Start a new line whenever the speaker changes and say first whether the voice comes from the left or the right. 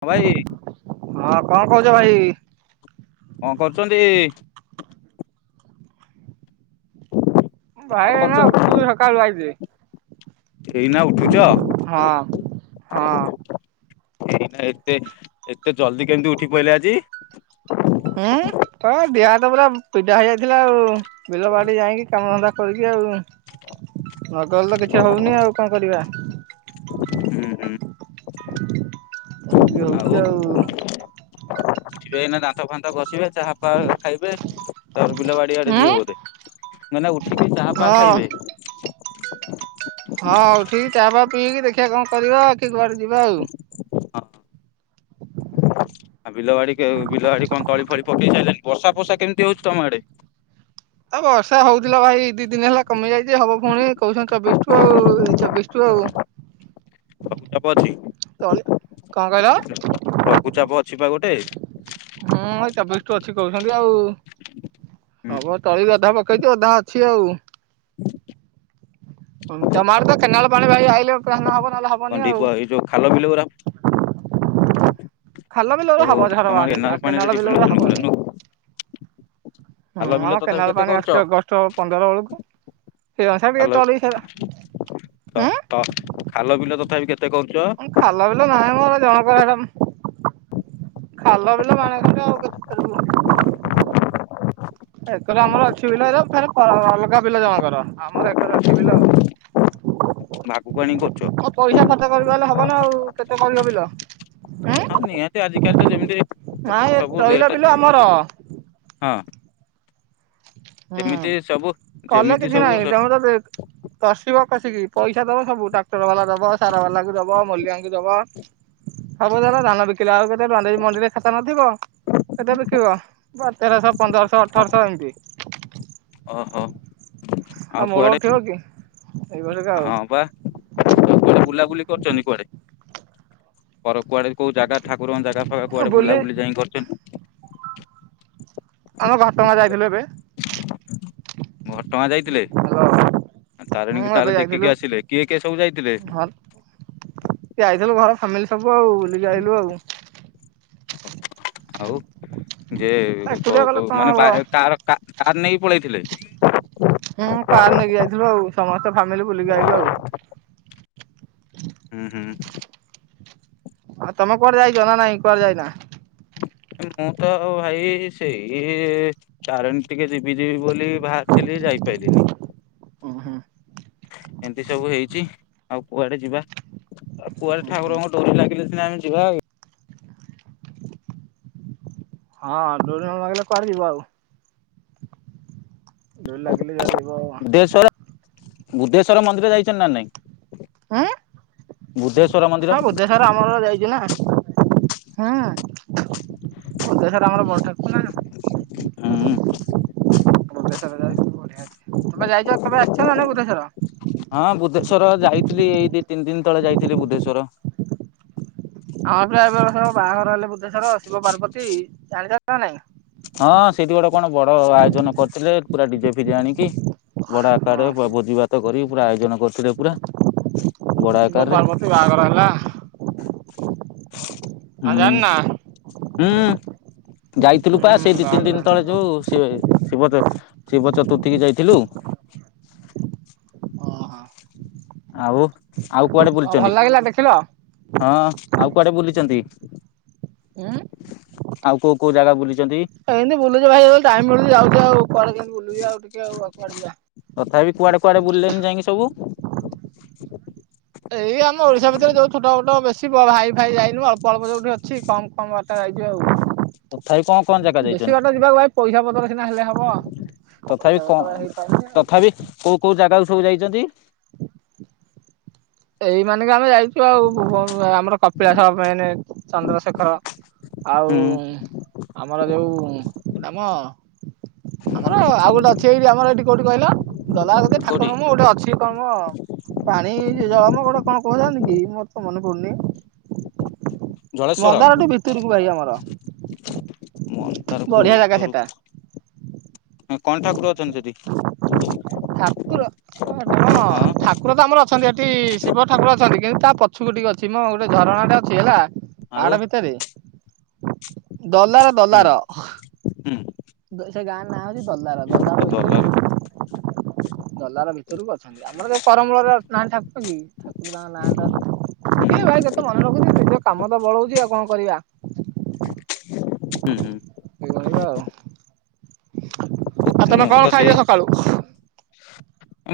left: ହଁ ଭାଇ।
right: ହଁ କଁ କଉଚ ଭାଇ?
left: କଁ କରୁଚନ୍ତି? କଣ
right: ଭାଇ ଏଇନା
left: କରୁଛନ୍ତି?
right: ଉଠୁଚୁ ସକାଳୁ ଆଇଚି।
left: ଏଇନା ଉଠୁଚ?
right: ହଁ
left: ଏଇନା ଏତେ ଏତେ ଜଲ୍ଦି କେମ୍ତି ଉଠି ପଇଲେ ଆଜି?
right: ଉଁ ହ ଦିହ ହାତ ପୁରା ପିଡା ହେଇ ଆଇଥିଲା ଆଉ ବିଲ ବାଡି ଯାଇକି କାମଧନ୍ଦା କରିକି ଆଉ ନଗଲେ ତ କିଛି ହଉନି ଆଉ କଁ କରିବା?
left: ହୁଁ ହୁଁ।
right: ଏମ୍ତି ହଉଚି ଆଉ।
left: ଯିବେ ଏଇନା ଦାନ୍ତ ଫାନ୍ତ ଘସିବେ ଚାହା ଫାଆ ଖାଇବେ ତାପରେ ବିଲ ବାଡି ଆଡେ ଯିବେ ବୋଧେ, ମୁଁ ଏଇନା ଉଠିକି ଚାହା ଫାହା
right: ହଁ
left: ଖାଇବେ?
right: ହଁ ଉଠିକି ଚାଆ ପା ପିଇକି, ଦେଖିଆ କଁ କରିବା କି କୁଆଡେ ଯିବା ଆଉ?
left: ହଁ। ଆଉ ବିଲ ବାଡି କେବ ବିଲ ବାଡି କଁ ତଳି ଫଳି ପକେଇ ସାଇଲଣି, ବର୍ଷା ଫଷା କେମିତି ହଉଚି ତମ ଆଡେ?
right: ଅ ବର୍ଷା ହଉଥିଲା ଭାଇ ଦି ଦିନ ହେଲା କମି ଯାଇଚି, ହବ ଫୁଣି କହୁଛନ୍ତି ଚବିଶ୍ ଠୁ ଆଉ ଏଇ ଚବିଶ୍ ଠୁ ଆଉ।
left: ଲଘୁଚାପ ଅଛି।
right: ତଳି କଁ କହିଲ?
left: ଲଘୁଚାପ ଅଛି ପା ଗୋଟେ?
right: ହୁଁ ଏ ଚବିଶ୍ ଠୁ ଅଛି କହୁଛନ୍ତି ଆଉ।
left: ହୁଁ
right: ହବ ତଳି ବି ଅଧା ପକେଇଛୁ ଅଧା ଅଛି ଆଉ। କଞ୍ଚାମାଲ ତ କେନାଲ ପାଣି ଭାଇ ଆଇଲେ ତ ଧାନ ହବ ନହେଲେ ହ
left: କଣ ଢିପ ଏଇ ଯୋଉ ଖାଲ ବିଲଗୁରା
right: ଖାଲ ବିଲରେ
left: ଓହୋ
right: ହବ ଝର
left: ତମ ଆଡେ
right: ବାହାରିକି ଆଉ
left: କେନାଲ
right: କେନାଳ
left: ପାଣିରେ
right: ବିଲରେ ହବନି।
left: ଡିପେଣ୍ଡ [inaudible] ଖାଲ ବିଲ
right: ହଁ
left: ତଥାପି
right: କେନାଲ
left: କେତେ
right: ପାଣି
left: କରୁଛ?
right: ଆସୁଚି ଅଗଷ୍ଟ ପନ୍ଦର ବେଳୁକୁ। ସେ ଆଶା ବି
left: ଖାଲ
right: [unintelligible]
left: ତ ଥ ଖାଲ ବିଲ ତଥାପି କେତେ କରୁଚ?
right: ଖାଲ ବିଲ ନାହିଁ ମୋର ଜଣଙ୍କର ସେଟା ଉଁହ୍।
left: ହଁ।
right: ଖାଲ ବିଲ ମାଣେ ଖଣ୍ଡେ ଆଉ କେତେ କରିବୁ।
left: [unintelligible]
right: ଏକରେ ଆମର ଅଛି ବିଲ [unintelligible] ଅ ଅଲଗା ବିଲ ଜଣଙ୍କର ଆମର ଏକରେ ଅଛି ବିଲ ଆଉ।
left: ଆଗକୁ ଆଣିକି କରୁଛ
right: ଆଉ ପଇସା ଖର୍ଚ୍ଚ କରିପାଇଲେ ହବ ନା ଆଉ କେତେ କରିବ ବିଲ ଏଁ।
left: ତେ ଆଜିକାଲି ତ ଯେମିତି
right: ନା ଏ
left: ସବୁ ରେଟ୍
right: ତଇଲ ବିଲ ଆମର।
left: ହଁ।
right: ହୁଁ
left: ଯେମିତି ସବୁ
right: କଲେ
left: ଯେମିତି
right: କିଛି
left: ସବୁ
right: ନାହିଁ
left: ସ
right: ତମର ଯେତ୍ କସିବ କସିକି ପଇସା ଦବ ସବୁ ଟ୍ରାକ୍ଟର ବାଲା ଦବ। ସାରବାଲାକୁ ଦବ ମୂଲିଆଙ୍କୁ ଦବ। ସବୁ ଧର ଧାନ ବିକିଲା ବେଳୁକୁ କେତେ ଟଙ୍କା ଦେଇ ମଣ୍ଡିରେ ଖାତା ନଥିବ କେତେ ବିକିବ। ବ ତେରଶ ପନ୍ଦରଶ
left: ହଁ
right: ଅଠରଶ ଏମତି।
left: ଓହୋ ଆଉ
right: ମୂଳ
left: କୁଆଡେ
right: ଉଠିବ କି? ଏଇଭଳିକା
left: ହଁ
right: ଆଉ
left: ପା। କୁଆଡେ ବୁଲାବୁଲି କରିଛନ୍ତି କୁଆଡେ ଘର କୁଆଡେ କୋଉ ଜାଗା ଠାକୁରଙ୍କ ଜାଗା। [unintelligible] କୁଆଡେ
right: ବୁଲି
left: ବୁଲାବୁଲି ଯାଇଁକି କରିଛନ୍ତି।
right: ଆମେ ଘଟଗାଁ ଯାଇଥିଲୁ ଏବେ।
left: ଘଟଗାଁ ଯାଇଥିଲେ
right: ହ୍ୟାଲୋ।
left: ଆଁ
right: ହୁଁ
left: ତାରେଣୀଙ୍କି
right: ଏବେ
left: ତାହେଲେ
right: ଯାଇଥିଲୁ
left: ଦେଖିକି ଆସିଲେ କିଏ କିଏ ସବୁ ଯାଇଥିଲେ।
right: ଯାଇଥେଲୁ ଘର ଫ୍ୟାମିଲି ସବୁ ଆଉ ବୁଲିକି ଆଇଲୁ ଆଉ।
left: ଆଉ ଯେ କ
right: ଏକୁଟିଆ ଗଲେ
left: କ
right: କଣ
left: ମାନେ
right: ହବ
left: ବା ଏ କାର କା କାର୍ ନେଇକି ପଳେଇଥିଲେ।
right: ହୁଁ କାର୍ ନେଇକି ଯାଇଥିଲୁ ଆଉ ସମସ୍ତ ଫାମିଲି ବୁଲିକି ଆଇଲୁ ଆଉ।
left: ଉଁ ହୁଁ।
right: ଆଉ ତମେ କୁଆଡେ ଯାଇଚ ନା ନାଇଁ କୁଆଡେ ଯାଇନା।
left: ଏ ମୁଁ ତ ଭାଇ ସେଇ ତାରେଣୀ ଟିକେ ଯିବି ଯିବି ବୋଲି ଭାରଥିଲି ଯାଇପାଇଲିନି।
right: ଉଁ ହୁଁ।
left: ଏନ୍ତି ସବୁ ହେଇଛି ଆଉ କୁଆଡେ ଯିବା। ଆ କୁଆଡେ
right: ଓହୋ
left: ଠାକୁରଙ୍କ ଡୋରି ଲାଗିଲେ ସିନା ଆମେ ଯିବା ଆଉ।
right: ହଁ ଡୋରି ନ ଲାଗିଲେ କୁଆଡେ ଯିବ ଆଉ। ଡୋରି ଲାଗିଲି ଯୁଆଡେ ଯିବ।
left: ବୁଦ୍ଧେଶ୍ୱର ମନ୍ଦିର ଯାଇଛନ୍ତି ନା ନାଇଁ
right: ଉଁ
left: ବୁଦ୍ଧେଶ୍ଵର ମନ୍ଦିର।
right: ଏଥର ଆମର ଯାଇଛି ନା। ହଁ ପ୍ରତେକ ଥର ଆମର ବୈଠକ ନା।
left: ହୁଁ।
right: ବୁଦ୍ଧେଶ୍ୱର ଯାଇଥିଲୁ ବଢିଆ ଅଛି ତମେ ଯାଇଚ ତମେ ଆସିଛ ନା ନାଇଁ ବୁଦ୍ଧେଶ୍ୱର।
left: ହଁ ବୁଦ୍ଧେଶ୍ଵର ଯାଇଥିଲି ଏଇ ଦି ତିନି ଦିନ ତଳେ ଯାଇଥିଲି ବୁଦ୍ଧେଶ୍ଵର।
right: ଆମ ପୁରା ଏଇ ବରଷ ବାହାଘର ହେଲେ ବୁଦ୍ଧେଶ୍ଵର ଶିବ ପାର୍ବତୀ ଜାଣିଚ ନା ନାଇଁ।
left: ହଁ ସେଇଠି ଗୋଟେ କଣ ବଡ ଆୟୋଜନ କରିଥିଲେ ପୁରା ଡିଜେ ଫିଜେ ଆଣିକି। ବଡ
right: ହଁ
left: ଆକାରରେ ଭୋଜିଭାତ କରି ପୁରା ଆୟୋଜନ କରିୁଥିଲେ ପୁରା ବଡ
right: ଶିବ
left: ଆକାରରେ।
right: ପାର୍ବତୀ ବାହାଘର ହେଲା।
left: ହୁଁ
right: ଆ ଜାଣିନା
left: ହୁଁ ଯାଇଥିଲୁ
right: ହୁଁ
left: ପା ସେଇ ଦି ତିନି
right: ବାହାଘର
left: ଦିନ
right: ହେଲାଣି
left: ତଳେ
right: ଆଉ
left: ଯୋଉ ଶିବ ଶିବ ଚତୁର୍ଥୀି ଶିବ ଚତୁର୍ଥୀ କୁ ଯାଇଥିଲୁ। ଆଉ ଆଉ କୁଆଡେ
right: ଓହୋ ଭଲ
left: ବୁଲିଛନ୍ତି।
right: ଲାଗିଲା ଦେଖିଲ
left: ହଁ ଆଉ କୁଆଡେ ବୁଲିଚନ୍ତି
right: ଉଁ
left: ଆଉ କୋଉ କୋଉ ଜାଗା ବୁଲିଚନ୍ତି।
right: ଏମିତି ବୁଲୁଚୁ ଭାଇ ଆଉ ଟାଇମ୍ ମିଳୁଛି ଯାଉ ଆଉ କୁଆଡେ ଯିବୁ ଆଉିକେଉ କୁଆେ ଯିବା।
left: ତଥାପି କୁଆଡେ କୁଆଡେ ବୁଲିଲେନି ଯାଇକି ସବୁ।
right: ଏଇ ଆମ ଓଡିଶା ଭିତରେ ଯୋଉ ଛୋଟ ବଟ ବେଶୀ ଭ ହାଇ ଫାଇ ଯାଇନୁ ଅଳ୍ପ ଅଳ୍ପ ଯୋଉଠି ଅଛି କମ କମ ବା ଆ ଯାଇଛି
left: ତଥାପି କଣ କଣ ଜାଗା
right: ଆଉ ବେଶୀ
left: ଯାଇଛନ୍ତି?
right: ବାଟ ଯିବାକୁ ଭାଇ ପଇସା ପତର ସିନା ହେଲେ ହବ ପଇସା
left: ତଥାପି
right: ପତ୍ର
left: କଣ
right: ହେଇପାରୁନି ଆଉ।
left: ତଥାପି କୋଉ କୋଉ ଜାଗାକୁ ସବୁ ଯାଇଛନ୍ତି
right: [inaudible] ଏଇ ମାନେ କି ଆମେ ଯାଇଛୁ ଆଉ ଆମର କପିଳାଶ ଅଫ ଏନେ ଚନ୍ଦ୍ରଶେଖର ଆଉ
left: ହୁଁ
right: ଆମର ଯୋଉ ନାମ ଆମର ଆଉ ଗୋଟେ ଅଛି ଏଇଠି ଆମର ଏଠି କୋଉଠି କହିଲ ଦଲାଲ୍ ଗେ
left: କୋଉଠି
right: ଠାକୁର ମୁ ଗୋଟେ ଅଛି କମ ପାଣି ଜଳମ ଗୋଟେ କଣ କହୁଚନ୍ତି କି ମୋର ତ ମନେ ପଡୁନି
left: ଜଳେଶ୍ଵର
right: ମନ୍ଦାରଠୁ ଭିତରକୁ ଭାଇ ଆମର।
left: ତାର ପୁ
right: ବଢିଆ ଜାଗା ସେଟା।
left: ଭିତରୁକୁ ହଁ କଣ ଠାକୁର ଅଛନ୍ତି ସେଠି?
right: ଠାକୁର ଅ ହଁ ଠାକୁର ତ ଆମର ଅଛ ଅଛନ୍ତି ଏଠି ଶିବ ଠାକୁର ଅଛନ୍ତି କିନ୍ତୁ ତା ପଛୁକୁ ଟିକେ ଅଛି ମ ଗୋଟେ ଝରଣାଟେ ଅଛି ହେଲା
left: ଆଉ
right: ପାହାଡ ଭିତରେ ଦଲାର
left: ହୁଁ
right: ଦଲାର
left: ହୁଁ
right: ମୁଁ କହିଲି ସେ ଗାଁର ନାଁ ହଉଚି ଦଲାର ଦଲାର ଭିତର ଦଲାର ଭିତରକୁ ଅଛନ୍ତି ଆମର ସେଇ କରମୂଳରେ ନାହାଁନ୍ତି ଠାକୁର କି ନାଁ ନାଁ ଟା ମନେନାହିଁ
left: ହୁଁ
right: କିଏ
left: ହୁଁ
right: ଭାଇ କେତେ ମନେ ରଖୁଛି ନିଜ କାମ ତ ବଳଉଛି ଆଉ କଣ କରିବା
left: ହୁଁ।
right: ଏଇ ଗଳି ତ ଆଉ ଆଉ ତମେ
left: ମୁଁ ତ
right: କଣ
left: ସେଇ
right: ଖାଇଛ ସକାଳୁ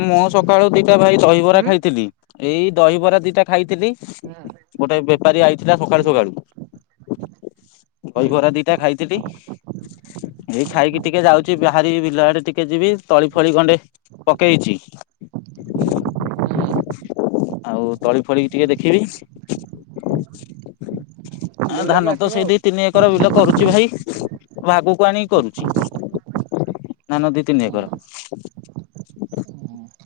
left: ମୁଁ ସକାଳୁ ଦିଟା ଭାଇ ଦହିବରା
right: ହୁଁ?
left: ଖାଇଥିଲି ଏଇ ଦହିବରା ଦିଟା ଖାଇଥିଲି
right: ହୁଁ
left: ଗୋଟେ ବେପାରୀ ଆଇଥିଲା ସକାଳୁ
right: ହୁଁ
left: ସକାଳୁ ଦହିବରା ଦି ଦିଟା ଖାଇଥିଲି ଏଇ ଖାଇକି ଟିକେ
right: ହୁଁ
left: ଯାଉଚି ବାହାରିବି ବିଲ ଆଡେ ଟିକେ ଯିବି ତଳି ଫଳି ଗଣ୍ଡେ ପକେଇଚି ଆଉ ତଳି ଫଳିକି ଟିକେ ଦେଖିବି ଆ
right: ବୁଲି ବୁଲାକି
left: ଧାନ ତ
right: ଆସିବ
left: ସେଇ
right: ଆଉ।
left: ଦି ତିନି ଏକର ବିଲ କରୁଚି ଭାଇ ଭାଗକୁ ଆଣିକି କରୁଚି। ନା ନ ଦି ତିନି ଏକର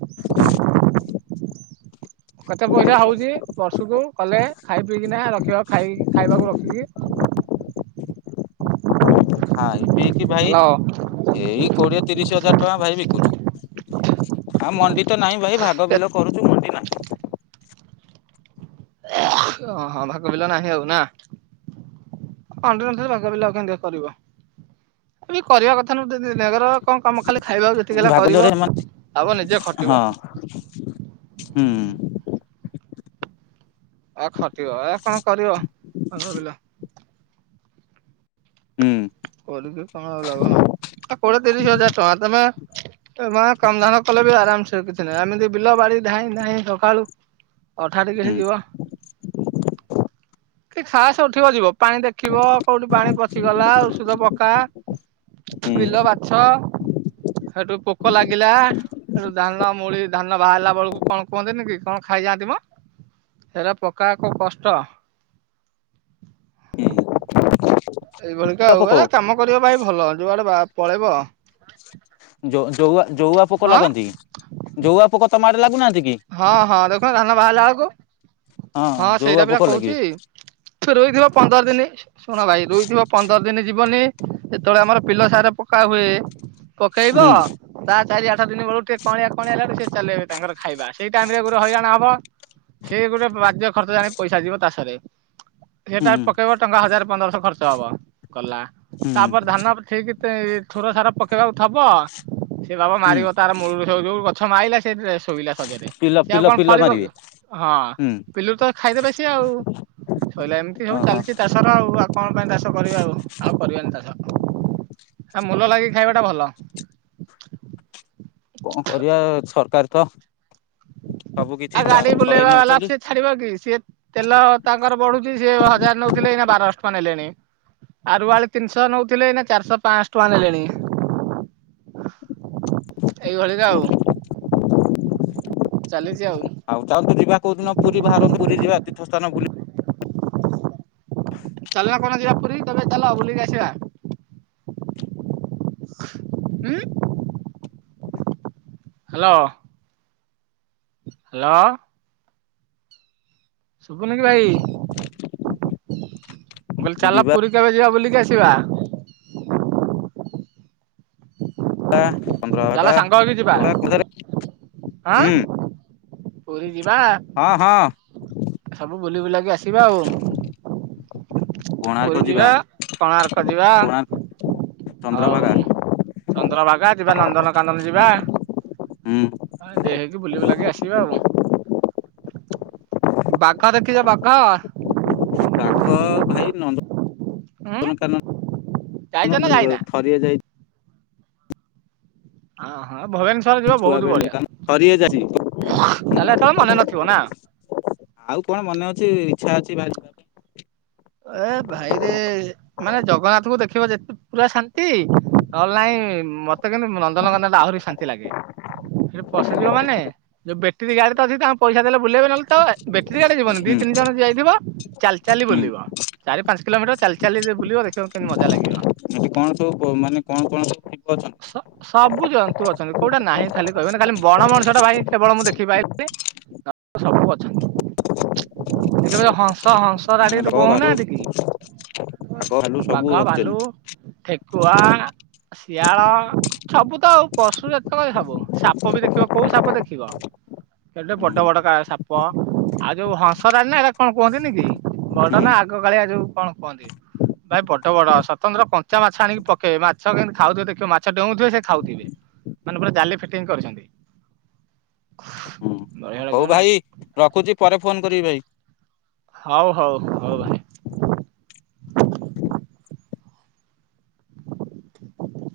right: କେତେ ପଇସା ହଉଛି ବର୍ଷକୁ କଲେ ଖାଇ ପିଇକିନା ରଖିବା ଖାଇ ଖାଇବାକୁ ରଖିକି
left: ଖାଇ ପିଇକି ଭାଇ
right: ହ୍ୟାଲୋ।
left: ଏଇ କୋଡିଏ ତିରିଶ ହଜାର ଟଙ୍କା ଭାଇ ବିକୁଛୁ। ଆଉ ମଣ୍ଡି ତ ନାହିଁ ଭାଇ ଭାଗ ବିଲ କରୁଛୁ ମଣ୍ଡି ନାହିଁ।
right: ଓହଁ ଭାଗବିଲ ନାହିଁ ଆଉ ନା [unintelligible] ରେ ଭାଗ ବିଲ ଆଉ କେମିତି କରିବ କରିବା କଥା ନୁହେଁ କଣ କାମ ଖାଲି ଖାଇବାକୁ
left: ନାହିଁ
right: ଯେତିକିଲା
left: ଭାଗରେ
right: କରିବ
left: ଏମାନେ
right: ଆବ ନିଜେ ଖଟିବ
left: [unintelligible] ହୁଁ
right: ଆ ଖଟିବ ଆ କଣ କରିବିଲ
left: ହୁଁ
right: କରିକି କନ ଅଉ ଲାଭ? କୋଡିଏ ତିରିଶ ହଜାର ଟଙ୍କା ତମେ କମଧାନ କଲେ ବି ଆରାମସେ କୀ ଏମିତି ବିଲ ବାଡ଼ି ଧାଇଁ ଧାଇଁ ସକାଳୁ ଅଠା ଟିକେ
left: ହୁଁ
right: ହେଇ ଯିବ। ସେ ଖାସ ଉଠିବବା ଯିବ। ପାଣି ଦେଖିବ କୋଉଠି ପାଣି ପଚିଗଲା ଔଷଧ ପକା
left: ହୁଁ
right: ବିଲ ବା ଛ ସେଠୁ ପୋକ ଲାଗିଲା। ସେଠୁ ଧାନ ମୁଳି ଧାନ ବାହାରିଲା ବେଳକୁ କଣ କୁହନ୍ତିନ କି କଣ ଖାଇଯାଆନ୍ତି ମ? ସେଇଟା ପକା ଏକ କଷ୍ଟ,
left: ହୁଁ
right: ଏଇଭଳିିକା ଆଉ
left: ପୋକ
right: ଏ କାମ କରିବ ଭାଇ ଭଲ ଯୁଆଡେ ପଳେଇବ
left: ଜଉ ଜଉଆ ପୋକ
right: ହଁ।
left: ଲାଗନ୍ତି, ଜଉଆ ପୋକ ତମଡେ ଲାଗୁନାହାନ୍ତି କି?
right: ହଁ ହଁ ଦେଖୁନ ଧାନ ବାହାରିଲା ଆଳକୁ। ହଁ
left: ଜଉଆ
right: ସେଇଟା ପିଲା
left: ପୋକ ଲାଗିବେ
right: କହୁଛି ରହିଥିବ ପନ୍ଦର ଦିନ ଶୁଣ ଭାଇ ରୋଇଥିବ ପନ୍ଦର ଦିନ ଯିବନି ଯେତେବେଳେ ଆମର ପିଲ ସାର ପକା ହୁଏ ପକେଇବ
left: ହୁଁ
right: ତା ଚାରି ଆଠ ଦିନ ବେଳକୁ ଟିକେ କଅଁଳିଆ କଅଁଳିଆ ହେଲକୁ ସିଏ ଚଲେଇବେ ତାଙ୍କର ଖାଇବା ସେଇ ଟାଇମ ରେ ଗୁରେ ହଇରାଣ ହବ। ସେ ଗୋଟେ ବାଜ୍ୟ ଖର୍ଚ ଜାଣି ପଇସା ଯିବ ତାଷରେ। ସେଟା
left: ହୁଁ
right: ପକେଇବ ଟଙ୍କା ହଜାର ପନ୍ଦରଶହ ଖର୍ଚ୍ଚ ହବ। ଗଲା।
left: ହୁଁ
right: ତାପରେ ଧାନ ଠିକ ଥୋର ସାରା ପକେଇବାକୁ ଥବ ସେ ବାବା
left: ହୁଁ
right: ମାରିବ ତାର ମୂଳ ସବୁ ଯୋଉ ଗଛ ମାରଲା ସେଠ ଶୋଇଲା ସଜରେ
left: ପିଲ
right: ସେ ଆଉ
left: ପିଲ
right: କଣ
left: ପିଲ
right: ଫଳିବ
left: ମାରିବେ
right: କି। ହଁ।
left: ହୁଁ
right: ପିଲିରୁ ତ ଖାଇଦେବେ ସିଏ ଆଉ। ସଇଲା ଏମିତି ସବୁ
left: ଓହୋ
right: ଚାଲିଛି ଚାଷର ଆଉ ଆ କଣ ପାଇଁ ଚାଷ କରିବା ଆଉ, ଆଉ କରିବାନି ଚାଷ। ଆ ମୂଲ ଲାଗିକି ଖାଇବାଟା ଭଲ।
left: କଣ କରିବା ସରକାର ତ ସବୁ କିଛି
right: ଆଉ ଗାଡି
left: ଛଡେଇ
right: ବୁଲେଇବା ବାଲା
left: ନଉଛନ୍ତି
right: ସିଏ ଛାଡିବ କି? ସିଏ ତେଲ ତାଙ୍କର ବଢୁଛି ସେଏ ହଜାର ନେଉଥିଲେ ଏଇନା ବାରଶହ ଟଙ୍କା ନେଲେଣି। ଆ ରୁଆଳି ତିନିଶହ ନଉଥିଲେ ଏଇନା ଚାରିଶହ ପାଁଶହ ଟଙ୍କା ନେଲେଣି। ଏଇଭଳିଆ ଆଉ। ଚାଲିଚି ଆଉ।
left: ଆଉ ଚାନ୍ତୁ ଯିବା କଉଦ ଦିନ ପୁରୀ ବାହାରନ୍ତୁ ବୁଲି ଯିବା ତୀର୍ଥ ସ୍ଥାନ ବୁଲି
right: ଚାଲନା କୋଉଦିନ ଯିବା ପୁରୀ ତବେ ଚାଲ ବୁଲିକି ଆସିବା। ଉଂ ହାଲୋ। ହଲୋ? ଶୁଭୁନି କି ଭାଇ? ମୁଁ କହିଲି ଚାଲା
left: ଯିବା
right: ପୁରୀ କେବେ ଯିବା ବୁଲିକି ଆସିବା।
left: ବା
right: ଚାଲ ସାଙ୍ଗ ହେଇକି ଯିବା।
left: ହୁଁ
right: ଆଁ? ପୁରୀ ଯିବା
left: ହଁ ହଁ
right: ସବୁ ବୁଲି ବୁଲାକି ଆସିବା ଆଉ। ପୁରୀ ଯିବା କୋଣାର୍କ ଯିବା।
left: କୋଣାର୍କ
right: ଆଉ
left: ଚନ୍ଦ୍ରଭାଗା
right: ଚନ୍ଦ୍ରବାଗା ଯିବା ନନ୍ଦନକାନନ ଯିବା।
left: ହୁଁ।
right: ଦେ ହେଇକି ବୁଲି ବୁଲାକି ଆସିବା ଆଉ। ବାଘ ଦେଖିଛ ବାଘ?
left: ବାଘ ଭାଇ ନନ୍ଦ
right: ଉଁ
left: ନ କାନନ
right: ଯାଇଛ ନା ଯାଇନା
left: ଯିବାକୁ ଥରିଏ ଯାଇଛି।
right: ହଁ ହଁ ଭବାନ
left: ଛୁଆ ବେଳେ [unintelligible] ଥରିଏ ଯାଉଚି।
right: ତାହେଲେ ଏତେବେଳେ ମନେ ନଥିବ ନା?
left: ଆଉ କଣ ମନେ ଅଛି ଇଚ୍ଛା ଅଛି ଭାରି ପାଇଁ
right: ଏ ଭାଇରେ ମାନେ ଜଗନ୍ନାଥଙ୍କୁ ଦେଖିବ ଯେତେ ପୁରା ଶାନ୍ତି ନହେଲେ ନାଇଁ ମତେ କିନ୍ତୁ ନନ୍ଦନଗନା ଟା ଆହୁରି ଶାନ୍ତି ଲାଗେ। ସେଠି ପଶିଯିବ ମାନେ ଯୋଉ ବେଟ୍ରୀ ଗାଈ ତ ଅଛି ତାଙ୍କୁ ପଇସା ଦେଲେ ବୁଲେଇବେ ନହଲେ ତ ବେଟର ଆଡେ ଯିବନି ଦି
left: ହୁଁ
right: ତିନି ଜଣ ଯାଇଥିବ ଚାଲି ଚାଲି
left: ହୁଁ
right: ବୁଲିବ। ଚାରି ପାଞ୍ଚ କିଲୋମିଟର ଚାଲି ଚାଲି ବୁଲିବ ଦେଖିବ କେମିତି ମଜା ଲାଗିବ।
left: ଏଠି କଣ ସବୁ ମାନେ କଣ କଣ ସବୁ ଟିକ ଅଛନ୍ତି?
right: ସବୁ ଜନ୍ତୁ ଅଛନ୍ତି କୋଉଟା ନାହିଁ ଖାଲି କହିବେ ନା ଖାଲି ବଣ ମଣିଷଟା ଭାଇ କେବଳ ମୁଁ ଦେଖିପାଇଲିନି। ନହେଲେ ସବୁ ଅଛନ୍ତି ସେଥିବେ ହଂସ ହଂସ [unintelligible]
left: ବାଘ ଭାଲୁ
right: କହୁନାହାନ୍ତି କି
left: ବାଘ ଭାଲୁ ସବୁ
right: ବାଘ ଭାଲୁ
left: ରଖିଛନ୍ତି
right: ଠେ କୁଆ ଶିଆଳ ସବୁ ତ ଆଉ ପଶୁ ଜାତ କହ ସବୁ ସାପ ବି ଦେଖିବ କୋଉ ସାପ ଦେଖିବ ଏଟ ପଟ
left: ହୁଁ
right: ବଟକା ସାପ। ଆଉ ଯୋଉ ହଂସଡାଳ ନା ଏଇଟା କଣ କୁହନ୍ତିନ କି ବଡ
left: ହୁଁ
right: ନା ଆଗକାଳିଆ ଯୋଉ କଣ କୁହନ୍ତି। ଭାଇ ବଡ ବଡ ସ୍ୱତନ୍ତ୍ର କଞ୍ଚା ମାଛ ଆଣିକି ପକେଇ ମାଛ କେମତି ଖାଉଥିବେ ଦେଖିବେ ମାଛ ଡେଉଥିବେ ସେ ଖାଉଥିବେ ମାନେ ପୁରା ଜାଲି ଫିଟିଙ୍ଗ କରୁଛନ୍ତି।
left: ହୁଁ
right: ବଢିଆ ଲାଗିବ
left: ହଉ
right: ନା
left: ଭାଇ ରଖୁଛି ପରେ ଫୋନ କରିବି ଭାଇ।
right: ହଉ ହଉ ହଉ ଭାଇ।